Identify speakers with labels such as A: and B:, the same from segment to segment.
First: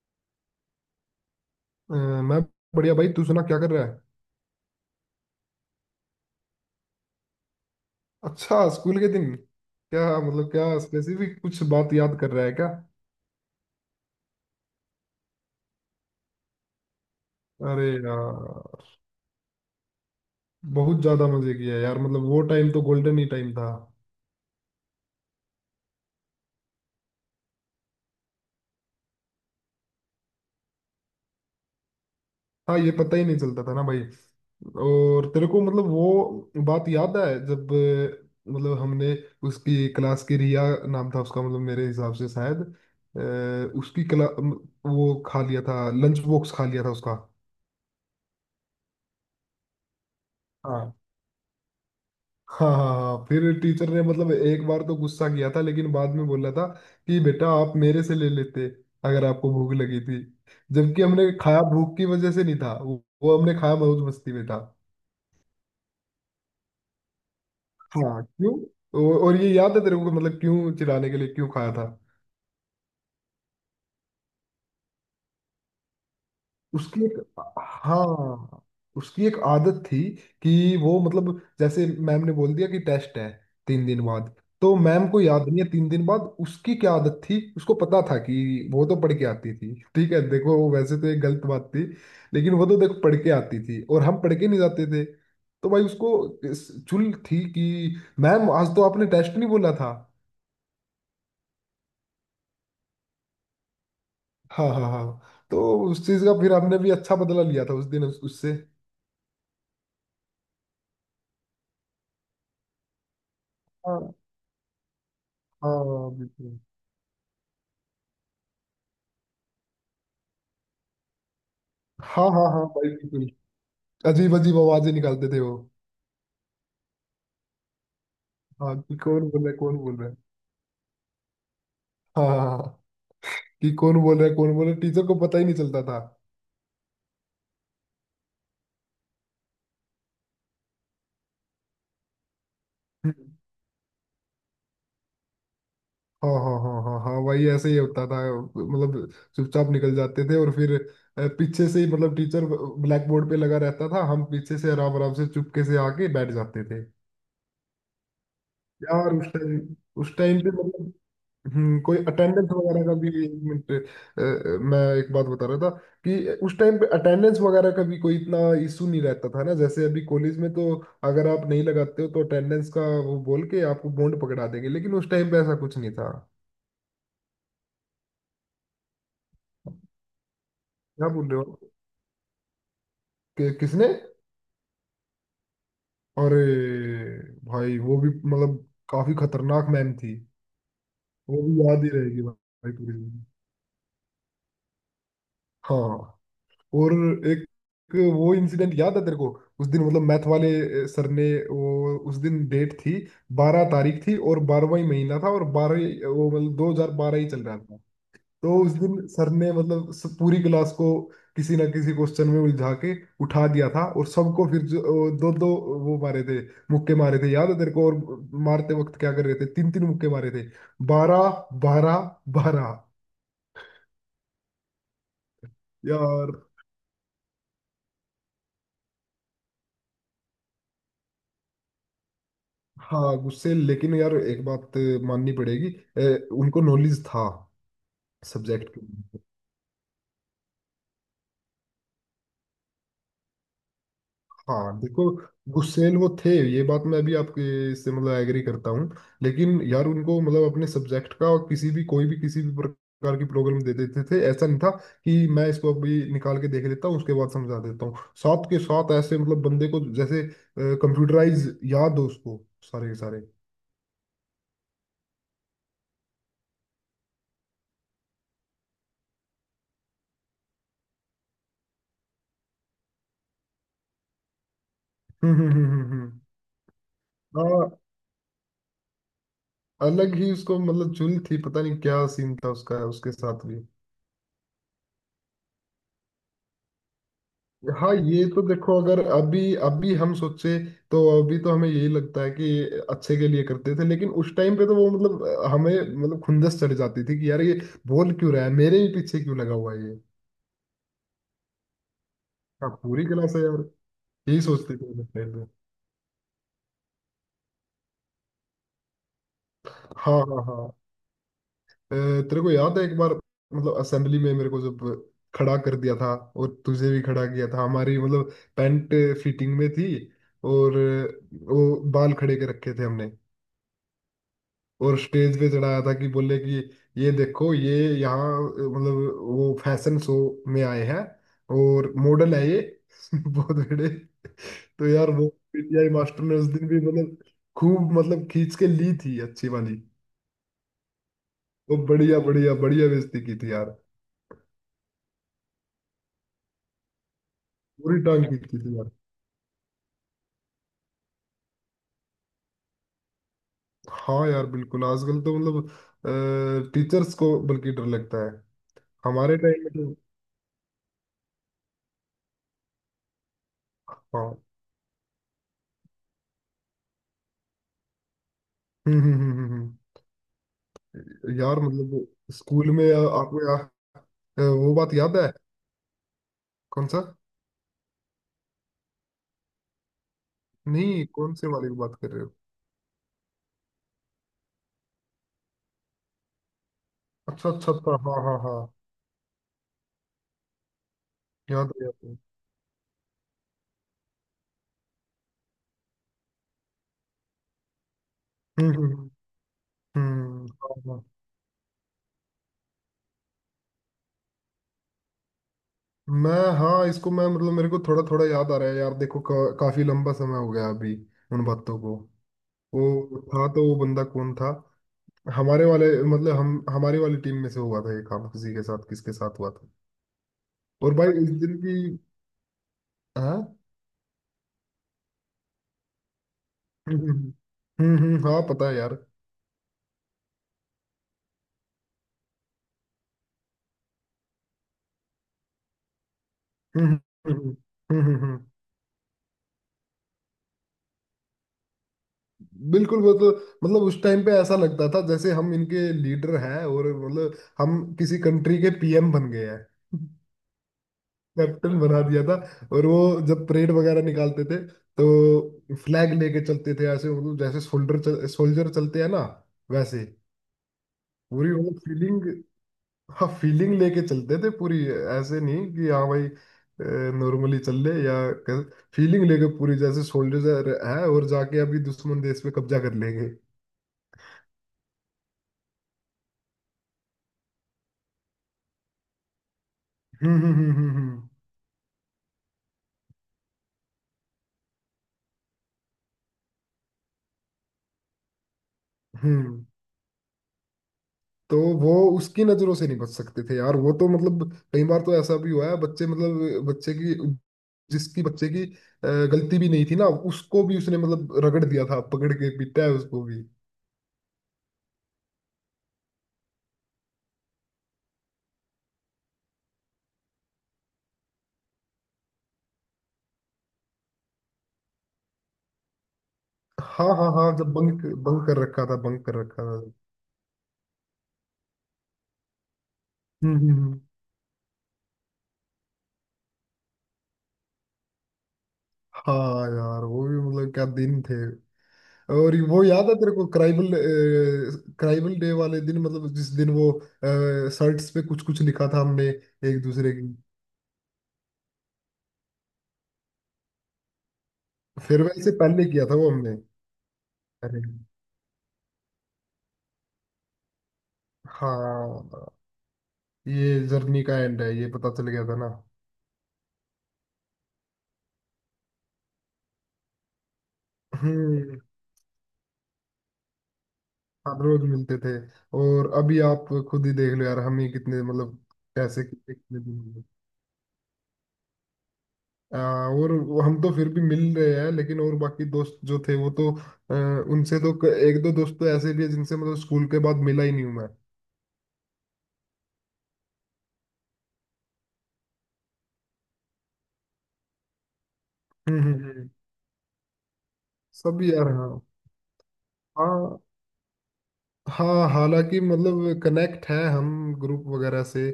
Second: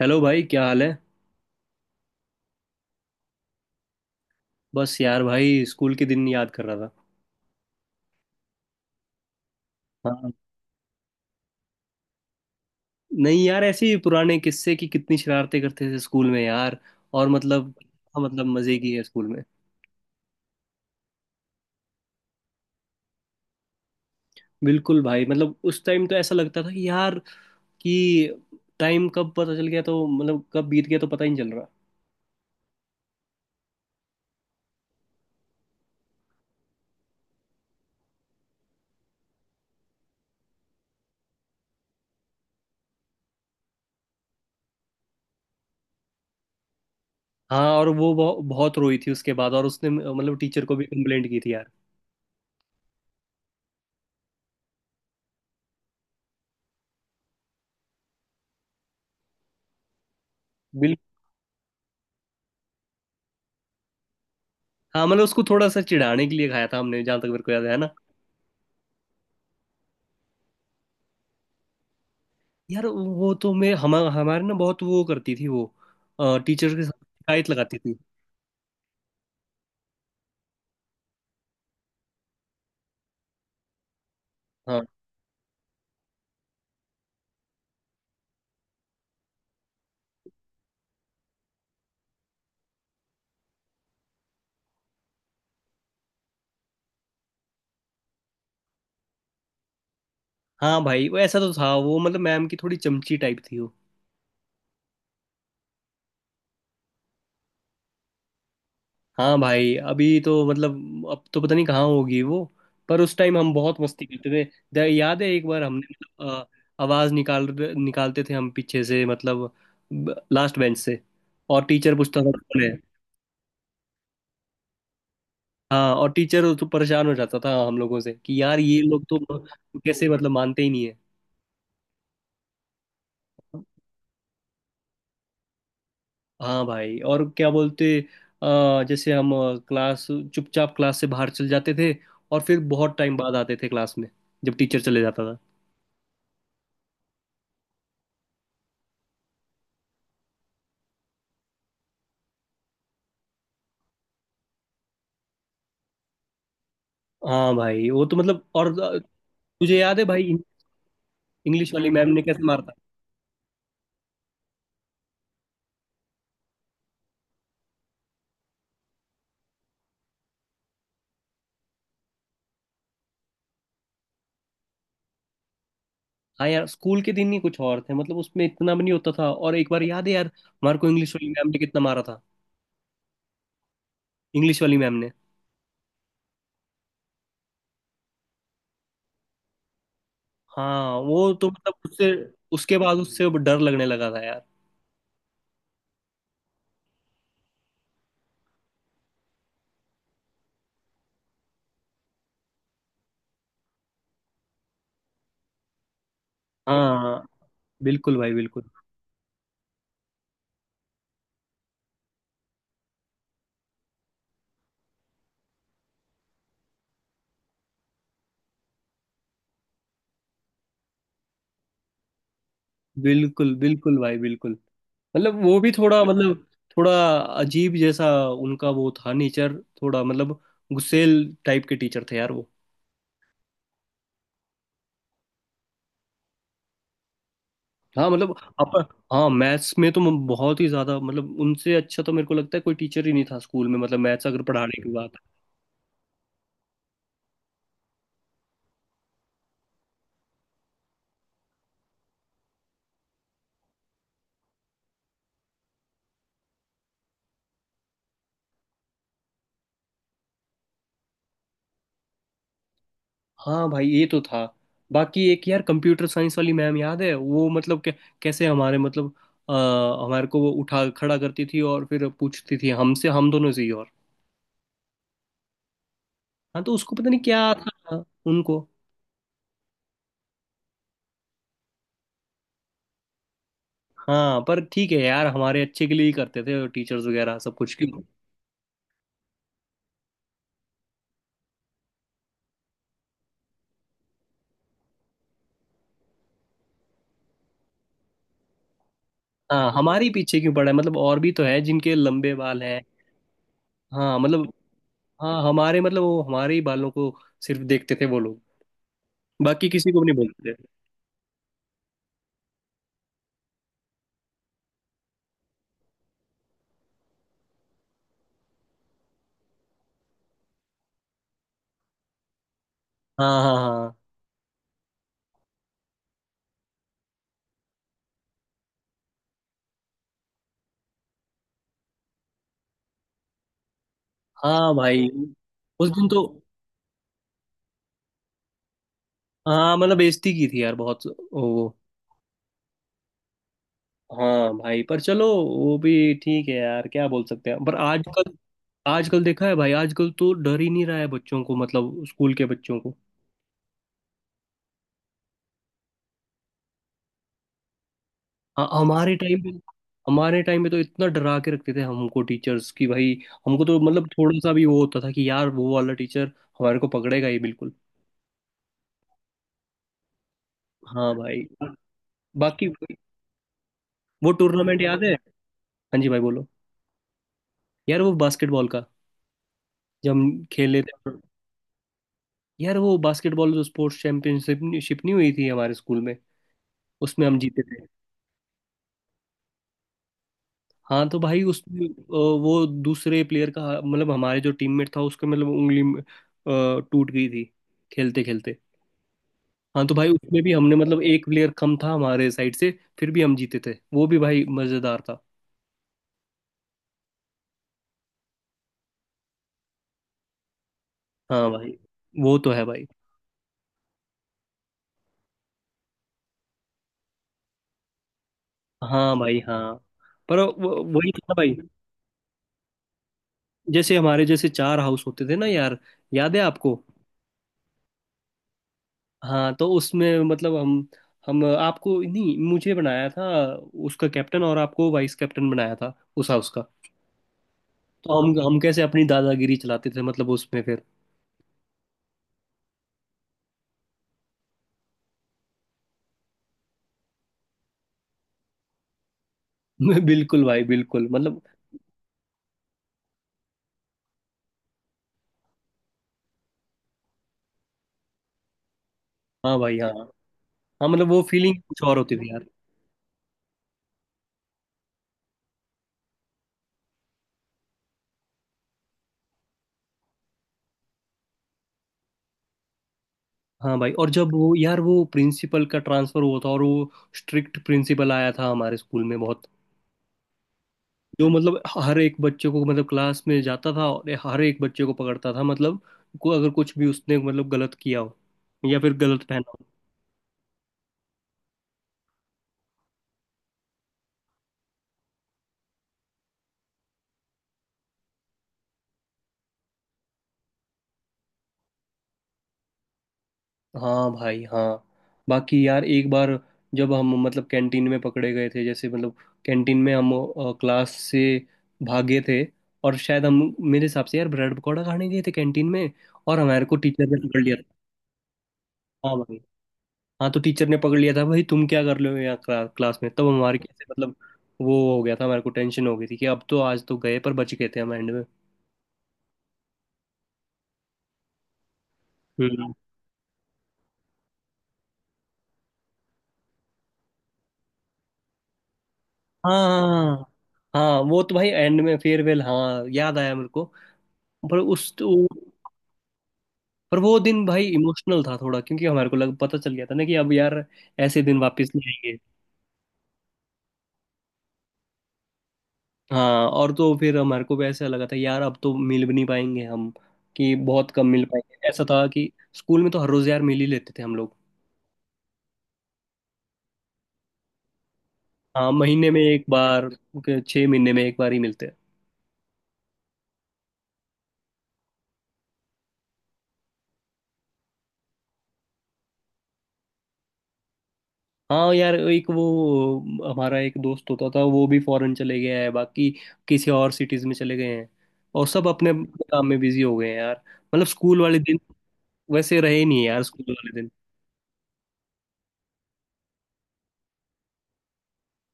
A: Hello भाई, क्या हाल है।
B: अ, मैं बढ़िया भाई। तू सुना, क्या कर रहा है?
A: बस यार भाई, स्कूल के दिन याद कर रहा था।
B: अच्छा, स्कूल के दिन? क्या?
A: हाँ।
B: मतलब, क्या स्पेसिफिक कुछ बात याद कर रहा है क्या?
A: नहीं यार, ऐसे ही पुराने किस्से की कितनी शरारतें करते थे स्कूल में यार। और मतलब
B: अरे
A: हाँ, मतलब मजे
B: यार,
A: की है स्कूल में।
B: बहुत ज्यादा मजे किया यार। मतलब वो टाइम तो गोल्डन ही टाइम था।
A: बिल्कुल भाई, मतलब उस टाइम तो ऐसा लगता था कि यार कि टाइम कब पता चल गया तो मतलब कब बीत गया तो पता ही नहीं चल रहा।
B: हाँ, ये पता ही नहीं चलता था ना भाई। और तेरे को मतलब वो बात याद है जब मतलब हमने उसकी क्लास की, रिया नाम था उसका मतलब मेरे हिसाब से शायद, अ, उसकी क्ला वो खा लिया था, लंच बॉक्स खा लिया था उसका।
A: हाँ, और वो बहुत रोई थी उसके बाद और उसने मतलब टीचर को भी
B: हाँ,
A: कंप्लेंट की थी यार।
B: हाँ, हाँ, हाँ, हाँ। फिर टीचर ने मतलब एक बार तो गुस्सा किया था लेकिन बाद में बोला था कि बेटा आप मेरे से ले लेते अगर आपको भूख लगी थी। जबकि
A: बिल्कुल।
B: हमने खाया भूख की वजह से नहीं था, वो हमने खाया मौज मस्ती में था।
A: हाँ मतलब उसको थोड़ा सा चिढ़ाने के लिए खाया था हमने, जहाँ तक मेरे को याद है ना।
B: हाँ, क्यों? और ये याद है तेरे को मतलब क्यों चिढ़ाने के लिए क्यों खाया था?
A: यार वो तो मैं हम हमारे ना बहुत वो करती थी वो, टीचर के साथ
B: उसकी एक,
A: शिकायत लगाती थी।
B: हाँ, उसकी एक आदत थी कि वो मतलब जैसे मैम ने बोल दिया कि टेस्ट है 3 दिन बाद, तो
A: हाँ।
B: मैम को याद नहीं है 3 दिन बाद उसकी क्या आदत थी, उसको पता था कि वो तो पढ़ के आती थी। ठीक है, देखो वो वैसे तो एक गलत बात थी लेकिन वो तो देखो पढ़ के आती थी और हम पढ़ के नहीं जाते थे। तो भाई उसको चुल थी कि मैम आज तो आपने टेस्ट नहीं बोला था।
A: हाँ भाई वो ऐसा तो था, वो मतलब मैम की थोड़ी चमची टाइप थी वो।
B: हाँ, हाँ, हाँ। तो उस चीज का फिर हमने भी अच्छा बदला लिया था उस दिन उससे।
A: हाँ भाई, अभी तो मतलब अब तो पता नहीं कहाँ होगी वो। पर उस टाइम हम बहुत मस्ती
B: हाँ,
A: करते थे। याद है एक बार हमने
B: हाँ,
A: मतलब
B: बिल्कुल।
A: आवाज निकालते थे हम पीछे से, मतलब लास्ट बेंच से। और टीचर पूछता
B: हाँ,
A: था
B: हाँ,
A: कौन
B: हाँ
A: है।
B: भाई, बिल्कुल। अजीब अजीब आवाजें निकालते थे वो।
A: हाँ, और टीचर तो परेशान हो जाता था हम लोगों से कि यार
B: हाँ,
A: ये
B: कि
A: लोग तो
B: कौन बोल रहा है कौन बोल
A: कैसे
B: रहा है।
A: मतलब मानते ही नहीं है।
B: हाँ, हाँ, हाँ, कि कौन बोल रहा है कौन बोल रहा है, टीचर को पता ही नहीं चलता था।
A: हाँ भाई और क्या बोलते। जैसे हम, क्लास, चुपचाप क्लास से बाहर चल जाते थे और फिर बहुत टाइम बाद
B: हम्म।
A: आते थे क्लास में, जब टीचर चले जाता था।
B: हाँ, हाँ, हाँ, हाँ, हाँ, वही ऐसे ही होता था मतलब चुपचाप निकल जाते थे और फिर पीछे से ही, मतलब टीचर ब्लैक बोर्ड पे लगा रहता था, हम पीछे से आराम आराम से चुपके से आके बैठ जाते थे।
A: हाँ भाई वो तो मतलब और
B: यार उस टाइम,
A: तुझे याद है
B: उस
A: भाई
B: टाइम पे मतलब
A: इंग्लिश वाली
B: कोई
A: मैम ने कैसे
B: अटेंडेंस
A: मारता।
B: वगैरह का भी। एक मिनट, मैं एक बात बता रहा था कि उस टाइम पे अटेंडेंस वगैरह का भी कोई इतना इशू नहीं रहता था ना जैसे अभी कॉलेज में तो अगर आप नहीं लगाते हो तो अटेंडेंस का वो बोल के आपको बॉन्ड पकड़ा देंगे, लेकिन उस टाइम पे ऐसा कुछ नहीं था।
A: हाँ यार, स्कूल के दिन ही कुछ और थे, मतलब उसमें इतना भी नहीं होता था। और एक बार याद है यार हमारे को
B: क्या
A: इंग्लिश वाली
B: बोल रहे
A: मैम ने
B: हो?
A: कितना मारा था।
B: कि, किसने?
A: इंग्लिश वाली मैम ने।
B: अरे भाई वो भी मतलब काफी खतरनाक मैम थी।
A: हाँ वो
B: वो
A: तो
B: भी
A: मतलब
B: याद ही
A: उससे,
B: रहेगी भाई
A: उसके
B: पूरी
A: बाद उससे
B: जिंदगी।
A: अब डर लगने लगा था यार।
B: हाँ, और एक वो इंसिडेंट याद है तेरे को? उस दिन मतलब मैथ वाले सर ने, वो उस दिन डेट थी 12 तारीख थी, और 12वां ही महीना था, और 12 वो मतलब 2012
A: हाँ
B: ही चल रहा था।
A: बिल्कुल भाई
B: तो
A: बिल्कुल।
B: उस दिन सर ने मतलब पूरी क्लास को किसी ना किसी क्वेश्चन में उलझा के उठा दिया था, और सबको फिर जो दो दो वो मारे थे, मुक्के मारे थे, याद है तेरे को? और मारते वक्त क्या कर रहे थे? तीन तीन मुक्के मारे थे। 12 12 12
A: बिल्कुल बिल्कुल भाई बिल्कुल, मतलब वो भी थोड़ा,
B: यार
A: मतलब थोड़ा अजीब जैसा उनका वो था नेचर, थोड़ा मतलब गुस्सेल टाइप के टीचर थे यार वो।
B: हाँ, गुस्से, लेकिन यार एक बात माननी पड़ेगी, उनको नॉलेज था
A: हाँ मतलब अप
B: सब्जेक्ट के।
A: हाँ, मैथ्स में तो मैं बहुत ही ज्यादा मतलब उनसे अच्छा तो मेरे को लगता है कोई टीचर ही नहीं था स्कूल में, मतलब मैथ्स अगर
B: हाँ,
A: पढ़ाने की
B: देखो
A: बात।
B: गुस्सेल वो थे, ये बात मैं भी आपके इससे मतलब एग्री करता हूँ, लेकिन यार उनको मतलब अपने सब्जेक्ट का, और किसी भी, कोई भी, किसी भी प्रकार की प्रॉब्लम दे देते थे ऐसा नहीं था कि मैं इसको अभी निकाल के देख लेता हूँ उसके बाद समझा देता हूँ, साथ के साथ ऐसे मतलब बंदे को जैसे कंप्यूटराइज याद हो उसको सारे के सारे।
A: हाँ भाई ये तो था। बाकी एक यार कंप्यूटर साइंस वाली मैम याद है वो, मतलब कैसे हमारे मतलब आ, हमारे को वो उठा खड़ा करती थी और फिर पूछती थी हमसे, हम दोनों से ही। और
B: हम्म, हम्म, हम्म, हम्म,
A: हाँ तो उसको पता नहीं क्या
B: हाँ,
A: था उनको।
B: अलग ही उसको मतलब चुल थी, पता नहीं क्या सीन था उसका उसके साथ भी।
A: हाँ पर ठीक है यार, हमारे अच्छे के लिए ही करते थे टीचर्स वगैरह, सब कुछ
B: हाँ,
A: क्यों।
B: ये तो देखो अगर अभी, अभी हम सोचे तो अभी तो हमें यही लगता है कि अच्छे के लिए करते थे, लेकिन उस टाइम पे तो वो मतलब हमें मतलब खुंदस चढ़ जाती थी कि यार ये बोल क्यों रहा है, मेरे ही पीछे क्यों लगा
A: हाँ,
B: हुआ है ये?
A: हमारे ही पीछे क्यों पड़ा है मतलब, और भी तो है जिनके लंबे बाल
B: हाँ,
A: हैं।
B: पूरी क्लास है यार।
A: हाँ
B: यही
A: मतलब
B: सोचते थे उस time
A: हाँ,
B: पे।
A: हमारे मतलब वो हमारे ही बालों को सिर्फ देखते थे वो लोग, बाकी किसी को भी नहीं
B: हाँ, हाँ,
A: बोलते थे।
B: हाँ, अ, तेरे को याद है एक बार मतलब असेंबली में मेरे को जब खड़ा कर दिया था और तुझे भी खड़ा किया था? हमारी मतलब पैंट फिटिंग में थी और वो बाल खड़े के रखे थे हमने,
A: हाँ हाँ हाँ।
B: और स्टेज पे चढ़ाया था कि बोले कि ये देखो, ये यहाँ मतलब वो फैशन शो में आए हैं और मॉडल है ये बहुत बड़े।
A: हाँ
B: तो
A: भाई,
B: यार वो पीटीआई
A: उस दिन तो।
B: मास्टर ने उस दिन भी मतलब खूब मतलब खींच के ली थी अच्छी
A: हाँ
B: वाली।
A: मतलब बेइज्जती की थी यार बहुत, वो।
B: वो बढ़िया बढ़िया बढ़िया बेइज्जती की थी यार।
A: हाँ भाई पर चलो वो भी ठीक है यार, क्या बोल सकते हैं। पर
B: पूरी टांग
A: आजकल,
B: खींची थी यार।
A: आजकल देखा है भाई, आजकल तो डर ही नहीं रहा है बच्चों को, मतलब स्कूल के बच्चों को।
B: हाँ यार बिल्कुल, आजकल तो मतलब टीचर्स को बल्कि डर लगता है।
A: हाँ, हमारे
B: हमारे
A: टाइम पे,
B: टाइम में तो
A: हमारे टाइम पे तो इतना डरा के रखते थे हमको टीचर्स की भाई। हमको तो मतलब
B: हाँ
A: थोड़ा सा भी वो होता था कि यार वो वाला टीचर हमारे को पकड़ेगा ही बिल्कुल।
B: हम्म, हम्म, हम्म,
A: हाँ भाई।
B: यार मतलब
A: बाकी
B: स्कूल में आपको या,
A: वो
B: वो
A: टूर्नामेंट
B: बात
A: याद है।
B: याद है?
A: हाँ जी भाई बोलो।
B: कौन सा?
A: यार वो बास्केटबॉल का जब हम खेले
B: नहीं,
A: थे।
B: कौन से वाले की बात कर रहे हो?
A: यार वो बास्केटबॉल जो स्पोर्ट्स चैंपियनशिप नहीं हुई थी हमारे स्कूल में, उसमें हम
B: अच्छा,
A: जीते
B: अच्छा,
A: थे।
B: अच्छा, हाँ, हाँ, हाँ।
A: हाँ तो भाई
B: याद है,
A: उसमें
B: याद है।
A: वो दूसरे प्लेयर का मतलब हमारे जो टीममेट था उसके मतलब उंगली में, टूट गई थी, खेलते खेलते।
B: हम्म, हम्म,
A: हाँ तो भाई
B: हम्म,
A: उसमें भी हमने
B: हाँ,
A: मतलब
B: हाँ।
A: एक प्लेयर कम था हमारे साइड से, फिर भी हम जीते थे। वो भी भाई मजेदार था।
B: मैं, हाँ, इसको मैं मतलब मेरे को थोड़ा थोड़ा याद आ रहा है यार, देखो का, काफी लंबा समय हो गया अभी उन
A: हाँ भाई।
B: बातों को।
A: वो तो है भाई।
B: वो था तो वो बंदा कौन था? हमारे वाले मतलब हम हमारी वाली टीम में से हुआ था ये काम किसी के साथ, किसके
A: हाँ भाई
B: साथ हुआ
A: हाँ।
B: था?
A: पर
B: और
A: वही
B: भाई
A: था
B: इस
A: ना भाई।
B: दिन की, हाँ।
A: जैसे हमारे जैसे चार हाउस होते थे ना यार, याद है आपको।
B: हम्म, हम्म, हाँ, पता है यार।
A: हाँ तो उसमें मतलब हम, आपको नहीं मुझे बनाया था उसका कैप्टन, और आपको वाइस कैप्टन बनाया था उस हाउस का।
B: हम्म, हम्म, हम्म,
A: तो हम हम कैसे अपनी दादागिरी चलाते थे मतलब उसमें फिर।
B: बिल्कुल, वो तो मतलब उस टाइम पे ऐसा लगता था जैसे हम इनके लीडर हैं, और मतलब हम किसी कंट्री के पीएम बन गए हैं।
A: बिल्कुल भाई बिल्कुल मतलब।
B: कैप्टन बना दिया था, और वो जब परेड वगैरह निकालते थे तो फ्लैग लेके चलते थे ऐसे मतलब जैसे सोल्जर चलते हैं ना
A: हाँ भाई हाँ।
B: वैसे।
A: हाँ मतलब वो
B: पूरी
A: फीलिंग
B: वो
A: कुछ और होती
B: फीलिंग,
A: थी यार।
B: हाँ फीलिंग लेके चलते थे पूरी। ऐसे नहीं कि हाँ भाई नॉर्मली चल ले, या फीलिंग लेके पूरी जैसे सोल्जर है, और जाके अभी दुश्मन देश पे कब्जा कर लेंगे।
A: हाँ भाई, और जब वो यार वो प्रिंसिपल का ट्रांसफर हुआ था और वो स्ट्रिक्ट प्रिंसिपल आया था हमारे स्कूल में बहुत,
B: हम्म, हम्म, हम्म,
A: जो
B: हम्म,
A: मतलब हर एक बच्चे को मतलब क्लास में जाता था और हर एक बच्चे को पकड़ता था, मतलब को अगर कुछ भी उसने मतलब गलत किया हो या फिर गलत
B: हम्म,
A: पहना
B: तो वो उसकी नजरों से नहीं बच सकते थे यार, वो तो मतलब कई बार तो ऐसा भी हुआ है बच्चे मतलब बच्चे की, जिसकी बच्चे की गलती भी नहीं थी ना, उसको भी उसने मतलब रगड़ दिया था, पकड़ के पीटा है उसको भी।
A: हो। हाँ भाई हाँ। बाकी यार एक बार जब हम मतलब कैंटीन में पकड़े गए थे, जैसे मतलब कैंटीन में हम क्लास से भागे थे, और शायद हम, मेरे हिसाब से यार ब्रेड पकौड़ा खाने गए थे कैंटीन में, और हमारे को टीचर
B: हाँ,
A: ने
B: हाँ,
A: पकड़
B: हाँ,
A: लिया था।
B: जब बंक, बंक कर रखा था,
A: हाँ
B: बंक
A: भाई।
B: कर रखा था।
A: हाँ तो टीचर ने पकड़ लिया था भाई, तुम क्या कर रहे हो यहाँ क्लास में, तब
B: हम्म,
A: हमारे
B: हम्म,
A: कैसे मतलब वो हो गया था, हमारे को टेंशन हो गई थी कि अब तो आज तो गए, पर बच गए थे हम एंड में।
B: हाँ यार, वो भी मतलब क्या दिन थे। और ये
A: हम्म।
B: वो याद है तेरे को, क्राइबल, क्राइबल डे वाले दिन मतलब जिस दिन वो शर्ट्स पे कुछ कुछ लिखा था हमने
A: हाँ
B: एक दूसरे की।
A: हाँ हाँ, वो तो भाई एंड में फेयरवेल, हाँ याद आया मेरे को। पर
B: फेयरवेल से पहले किया था वो हमने।
A: पर वो दिन भाई
B: अरे
A: इमोशनल था थोड़ा, क्योंकि हमारे को लग पता चल गया था ना कि अब यार ऐसे दिन वापस नहीं आएंगे।
B: हाँ, ये जर्नी का एंड है, ये पता चल गया था ना।
A: हाँ, और तो फिर हमारे को भी ऐसा लगा था यार अब तो मिल भी नहीं पाएंगे हम, कि बहुत कम मिल पाएंगे।
B: हम्म,
A: ऐसा था कि स्कूल में तो हर रोज यार मिल ही लेते थे हम लोग।
B: हर रोज मिलते थे, और अभी आप खुद ही देख लो यार, हम ही कितने मतलब
A: हाँ, महीने में
B: कैसे,
A: एक
B: कितने कितने
A: बार
B: दिन हो गए।
A: के छः महीने में एक बार ही मिलते हैं।
B: हाँ, और हम तो फिर भी मिल रहे हैं, लेकिन और बाकी दोस्त जो थे वो तो अ, उनसे तो एक दो दोस्त तो ऐसे भी है जिनसे मतलब स्कूल के बाद मिला ही नहीं हूं मैं।
A: हाँ यार एक वो हमारा एक दोस्त होता था, वो भी फॉरेन चले गया है, बाकी किसी और सिटीज में चले गए हैं, और सब अपने
B: हम्म, हम्म,
A: अपने काम में बिजी हो गए हैं यार। मतलब स्कूल वाले
B: सब
A: दिन
B: यार, हाँ।
A: वैसे रहे नहीं यार, स्कूल
B: हाँ,
A: वाले दिन।
B: हाँ, हालांकि मतलब कनेक्ट है हम ग्रुप वगैरह से,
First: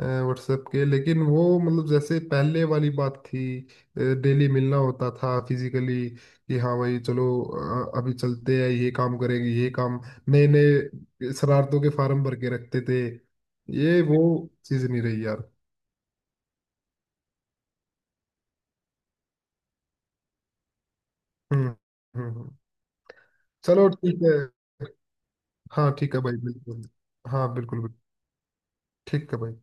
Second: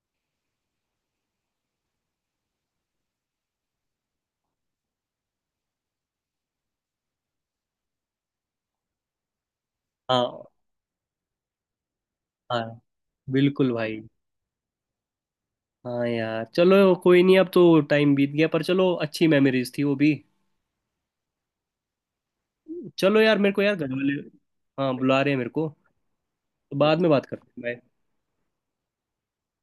B: व्हाट्सएप के, लेकिन वो मतलब जैसे पहले वाली बात थी डेली मिलना होता था फिजिकली, कि हाँ भाई चलो अभी चलते हैं, ये काम करेंगे, ये काम। नए
A: हाँ।
B: नए शरारतों के फार्म भर के
A: हाँ
B: रखते थे।
A: बिल्कुल भाई।
B: ये वो चीज़ नहीं रही यार।
A: हाँ यार चलो, कोई नहीं, अब तो टाइम बीत गया, पर चलो अच्छी मेमोरीज थी वो भी।
B: हम्म, हम्म,
A: चलो यार, मेरे को यार
B: चलो
A: घर वाले
B: ठीक है,
A: हाँ बुला रहे हैं मेरे को,
B: हाँ ठीक है भाई,
A: तो
B: बिल्कुल।
A: बाद में बात
B: हाँ,
A: करते हैं।
B: बिल्कुल, बिल्कुल ठीक है भाई।